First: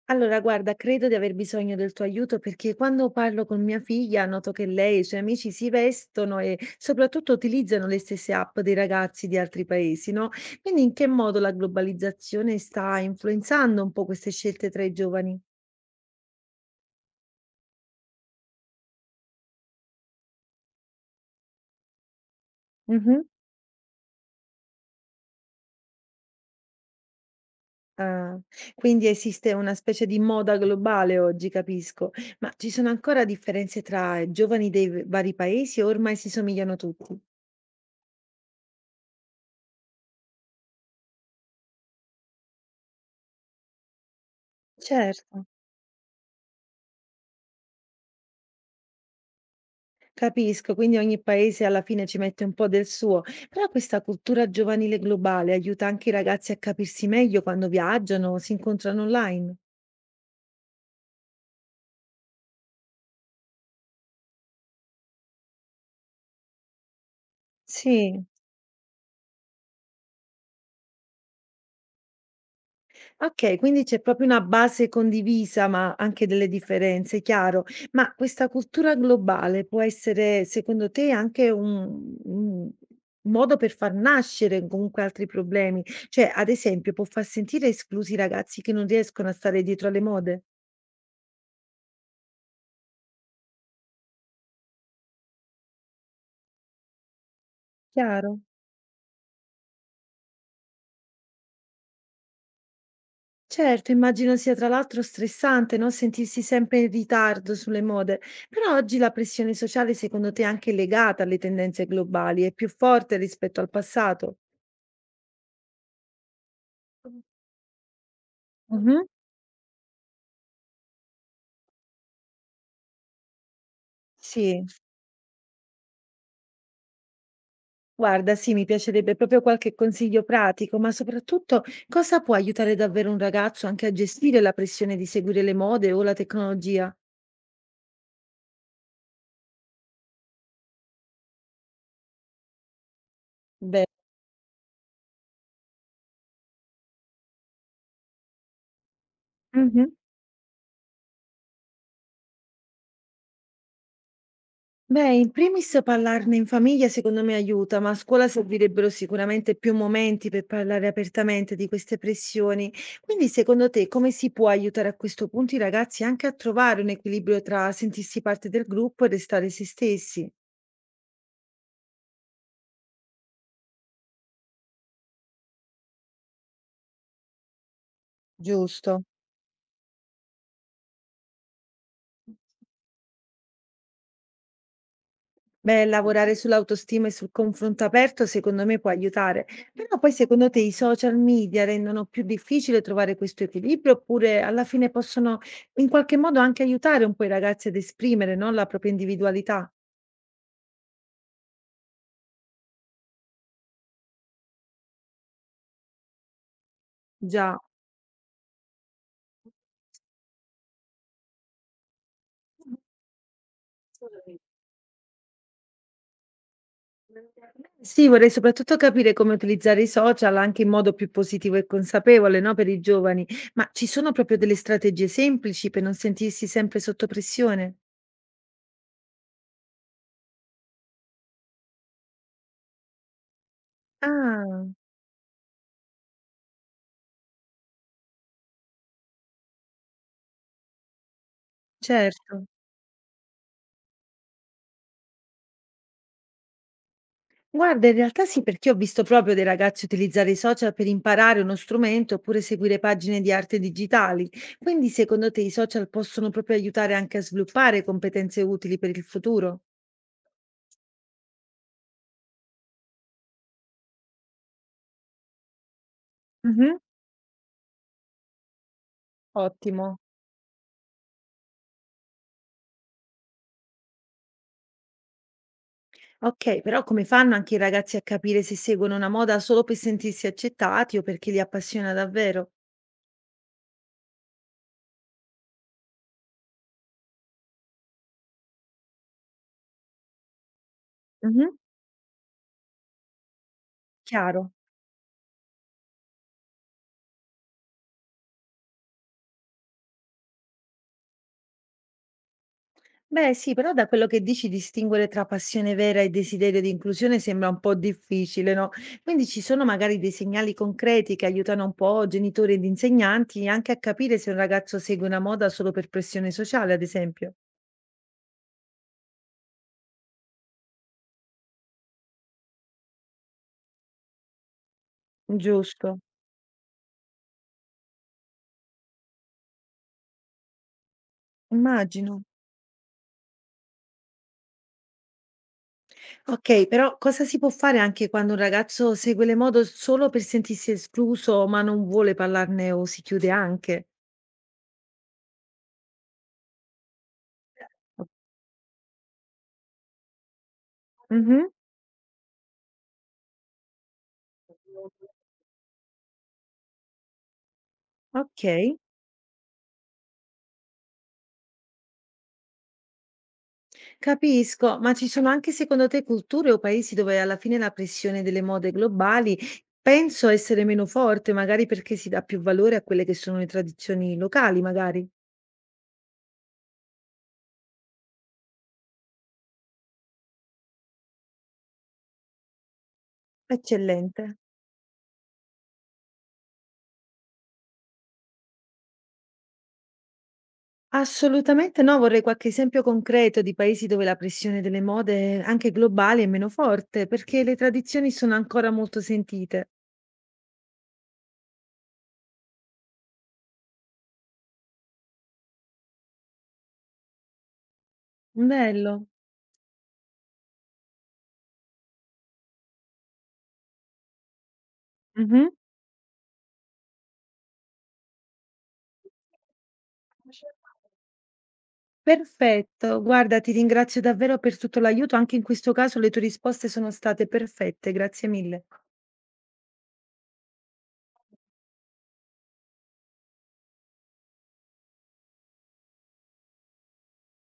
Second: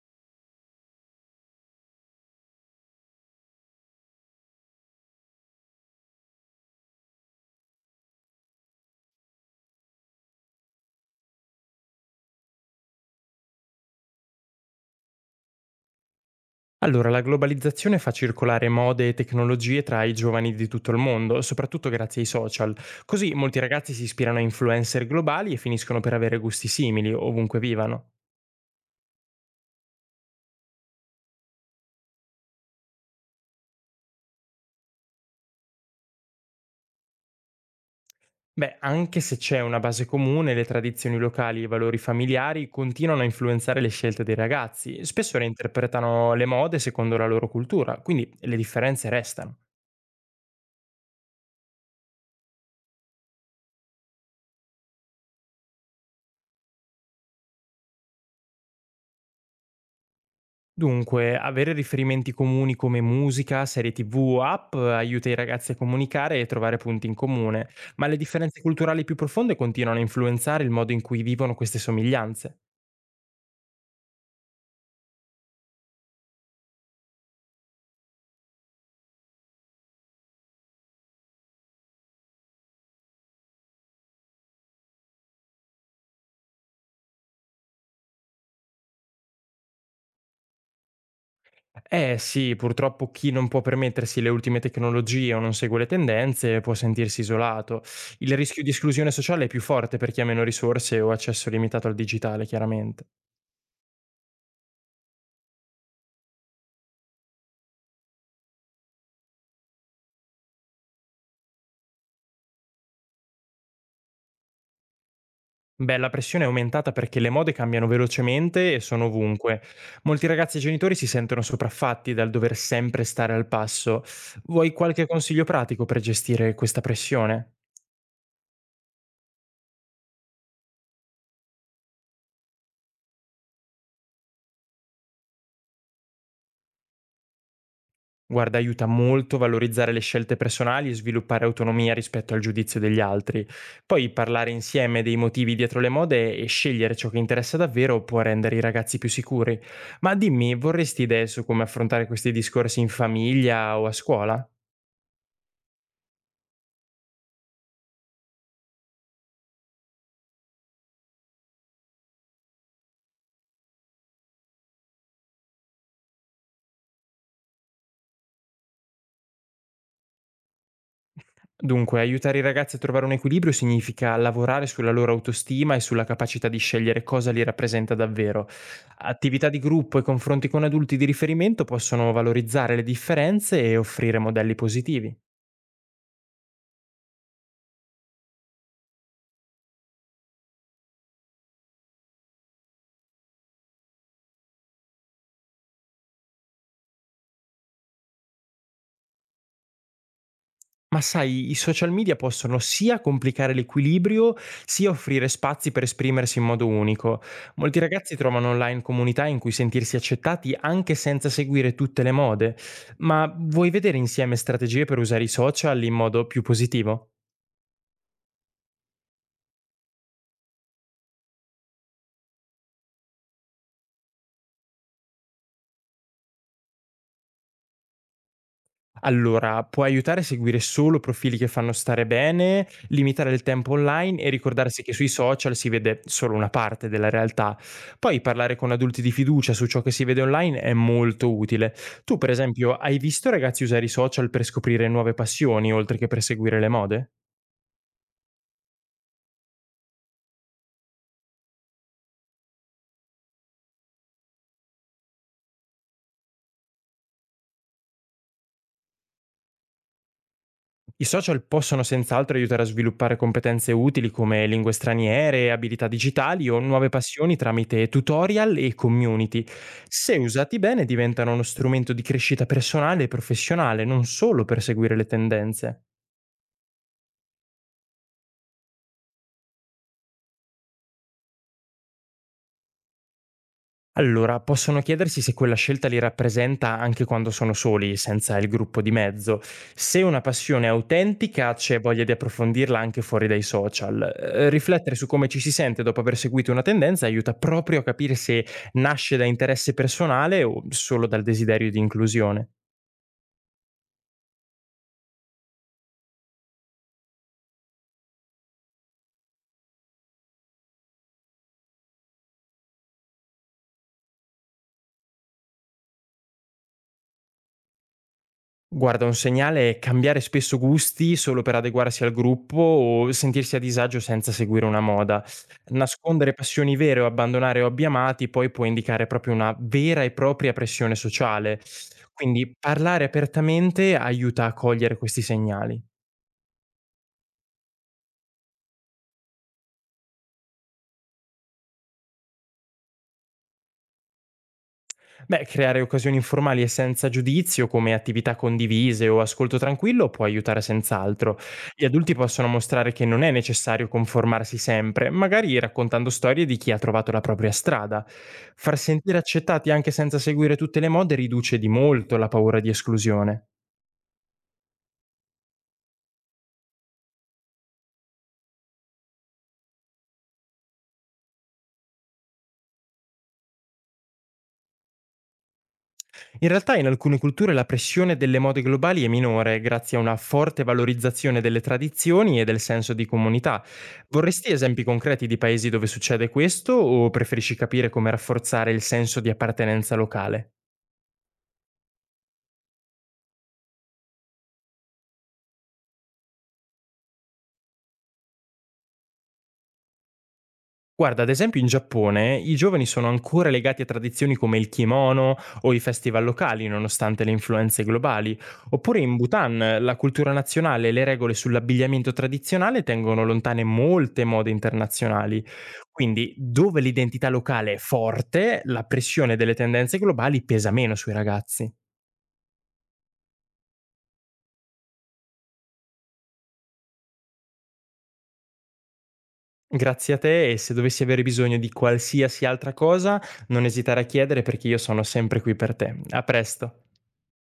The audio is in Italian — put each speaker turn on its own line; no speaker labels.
Allora, guarda, credo di aver bisogno del tuo aiuto perché quando parlo con mia figlia noto che lei e i suoi amici si vestono e soprattutto utilizzano le stesse app dei ragazzi di altri paesi, no? Quindi in che modo la globalizzazione sta influenzando un po' queste scelte tra i giovani?
Allora, la globalizzazione fa circolare mode e tecnologie tra i giovani di tutto il mondo, soprattutto grazie ai social.
Mhm.
Così molti ragazzi si ispirano a influencer globali e finiscono per avere gusti simili, ovunque vivano.
Ah, quindi esiste una specie di moda globale oggi, capisco, ma ci sono ancora differenze tra i giovani dei vari paesi o ormai si somigliano tutti?
Beh, anche se c'è una base comune, le tradizioni locali e i valori familiari continuano a influenzare le scelte dei ragazzi.
Certo.
Spesso reinterpretano le mode secondo la loro cultura, quindi le differenze restano.
Capisco, quindi ogni paese alla fine ci mette un po' del suo, però questa cultura giovanile globale aiuta anche i ragazzi a capirsi meglio quando viaggiano o si incontrano online.
Dunque, avere riferimenti comuni come musica, serie TV o app, aiuta i ragazzi a comunicare e trovare punti in comune, ma le
Sì,
differenze culturali più profonde continuano a influenzare il modo in cui vivono queste somiglianze.
ok, quindi c'è proprio una base condivisa, ma anche delle differenze, chiaro. Ma questa cultura globale può essere, secondo te, anche un modo per far nascere comunque altri problemi? Cioè, ad esempio, può far sentire esclusi i ragazzi che non riescono a stare dietro alle mode?
Eh sì, purtroppo chi non può permettersi le ultime tecnologie o non segue le tendenze può sentirsi isolato. Il
Chiaro.
rischio di esclusione sociale è più forte per chi ha meno risorse o accesso limitato al digitale, chiaramente.
Certo, immagino sia tra l'altro stressante, no, sentirsi sempre in ritardo sulle mode, però oggi la pressione sociale secondo te è anche legata alle tendenze globali, è più forte rispetto al passato?
Beh, la pressione è aumentata perché le mode cambiano velocemente e
Mhm.
sono ovunque. Molti ragazzi e genitori si sentono sopraffatti dal dover sempre stare al passo.
Sì,
Vuoi qualche consiglio pratico per gestire questa pressione?
guarda, sì, mi piacerebbe proprio qualche consiglio pratico, ma soprattutto cosa può aiutare davvero un ragazzo anche a gestire la pressione di seguire le mode o la tecnologia?
Guarda, aiuta molto valorizzare le scelte personali e sviluppare autonomia rispetto al giudizio degli altri. Poi parlare insieme dei motivi dietro le mode e scegliere ciò che interessa davvero può rendere i ragazzi più sicuri.
Beh.
Ma dimmi, vorresti idee su come affrontare questi discorsi in famiglia o a scuola?
Beh, in primis parlarne in famiglia secondo me aiuta, ma a scuola servirebbero sicuramente più momenti per parlare apertamente di queste pressioni. Quindi, secondo te, come si può aiutare a questo punto i ragazzi anche a trovare un equilibrio tra sentirsi parte del gruppo e restare se stessi?
Dunque, aiutare i ragazzi a trovare un equilibrio significa lavorare sulla loro autostima e sulla capacità di scegliere cosa li rappresenta davvero.
Giusto.
Attività di gruppo e confronti con adulti di riferimento possono valorizzare le differenze e offrire modelli positivi.
Beh, lavorare sull'autostima e sul confronto aperto secondo me può aiutare, però poi secondo te i social media rendono più difficile trovare questo equilibrio oppure alla fine possono in qualche modo anche aiutare un po' i ragazzi ad esprimere, no, la propria individualità?
Ma sai, i social media possono sia complicare l'equilibrio, sia offrire spazi per esprimersi in modo unico.
Già.
Molti ragazzi trovano online comunità in cui sentirsi accettati anche senza seguire tutte le mode. Ma vuoi vedere insieme strategie per usare i social in modo più positivo?
Sì, vorrei soprattutto capire come utilizzare i social anche in modo più positivo e consapevole, no, per i giovani, ma ci sono proprio delle strategie semplici per non sentirsi sempre sotto pressione?
Allora, può aiutare a seguire solo profili che fanno stare bene, limitare il tempo online e
Ah,
ricordarsi che sui social si vede solo una parte della realtà. Poi parlare con adulti di fiducia su ciò che si vede online è molto utile. Tu, per
certo.
esempio, hai visto ragazzi usare i social per scoprire nuove passioni, oltre che per seguire le mode?
Guarda, in realtà sì, perché ho visto proprio dei ragazzi utilizzare i social per imparare uno strumento oppure seguire pagine di arte digitali. Quindi, secondo te, i social possono proprio aiutare anche a sviluppare competenze utili per il futuro?
I social possono senz'altro aiutare a sviluppare competenze utili come lingue straniere, abilità digitali o
Mhm,
nuove passioni tramite tutorial e community.
ottimo.
Se usati bene diventano uno strumento di crescita personale e professionale, non solo per seguire le tendenze.
Ok, però come fanno anche i ragazzi a capire se seguono una moda solo per sentirsi accettati o perché li appassiona davvero?
Allora, possono chiedersi se quella scelta li rappresenta anche quando sono soli, senza il gruppo di mezzo. Se una passione è autentica,
Mhm.
c'è voglia di approfondirla anche fuori dai social.
Chiaro.
Riflettere su come ci si sente dopo aver seguito una tendenza aiuta proprio a capire se nasce da interesse personale o solo dal desiderio di inclusione.
Beh sì, però da quello che dici distinguere tra passione vera e desiderio di inclusione sembra un po' difficile, no? Quindi ci sono magari dei segnali concreti che aiutano un po' genitori ed insegnanti anche a capire se un ragazzo segue una moda solo per pressione sociale, ad esempio.
Guarda, un segnale è cambiare spesso gusti solo per adeguarsi al gruppo o sentirsi a disagio senza seguire una moda.
Giusto,
Nascondere passioni vere o abbandonare hobby amati poi può indicare proprio una vera e propria pressione sociale.
immagino.
Quindi parlare apertamente aiuta a cogliere questi segnali.
Ok, però cosa si può fare anche quando un ragazzo segue le mode solo per sentirsi escluso, ma non vuole parlarne o si chiude anche?
Beh, creare occasioni informali e senza giudizio, come attività condivise o ascolto tranquillo, può aiutare senz'altro.
Mhm,
Gli adulti possono mostrare che non è necessario conformarsi sempre, magari raccontando storie di chi ha trovato la propria strada. Far
ok.
sentire accettati anche senza seguire tutte le mode riduce di molto la paura di esclusione.
Capisco, ma ci sono anche secondo te culture o paesi dove alla fine la pressione delle mode globali penso essere meno forte, magari perché si dà più valore a quelle che sono le tradizioni locali, magari?
In realtà in alcune culture la pressione delle mode globali è minore grazie a una forte valorizzazione delle tradizioni e del senso di comunità.
Eccellente.
Vorresti esempi concreti di paesi dove succede questo o preferisci capire come rafforzare il senso di appartenenza locale?
Assolutamente no, vorrei qualche esempio concreto di paesi dove la pressione delle mode, anche globali, è meno forte, perché le tradizioni sono ancora molto sentite.
Guarda, ad esempio in Giappone i giovani sono ancora legati a tradizioni come il kimono o i festival locali, nonostante le influenze globali. Oppure
Bello.
in Bhutan la cultura nazionale e le regole sull'abbigliamento tradizionale tengono lontane molte mode internazionali.
Mhm.
Quindi, dove l'identità locale è forte, la pressione delle tendenze globali pesa meno sui ragazzi.
Perfetto, guarda, ti ringrazio davvero per tutto l'aiuto, anche in questo caso le tue risposte sono state perfette, grazie mille.
Grazie a te e se dovessi avere bisogno di qualsiasi altra cosa, non esitare a chiedere perché io sono sempre qui per te. A presto.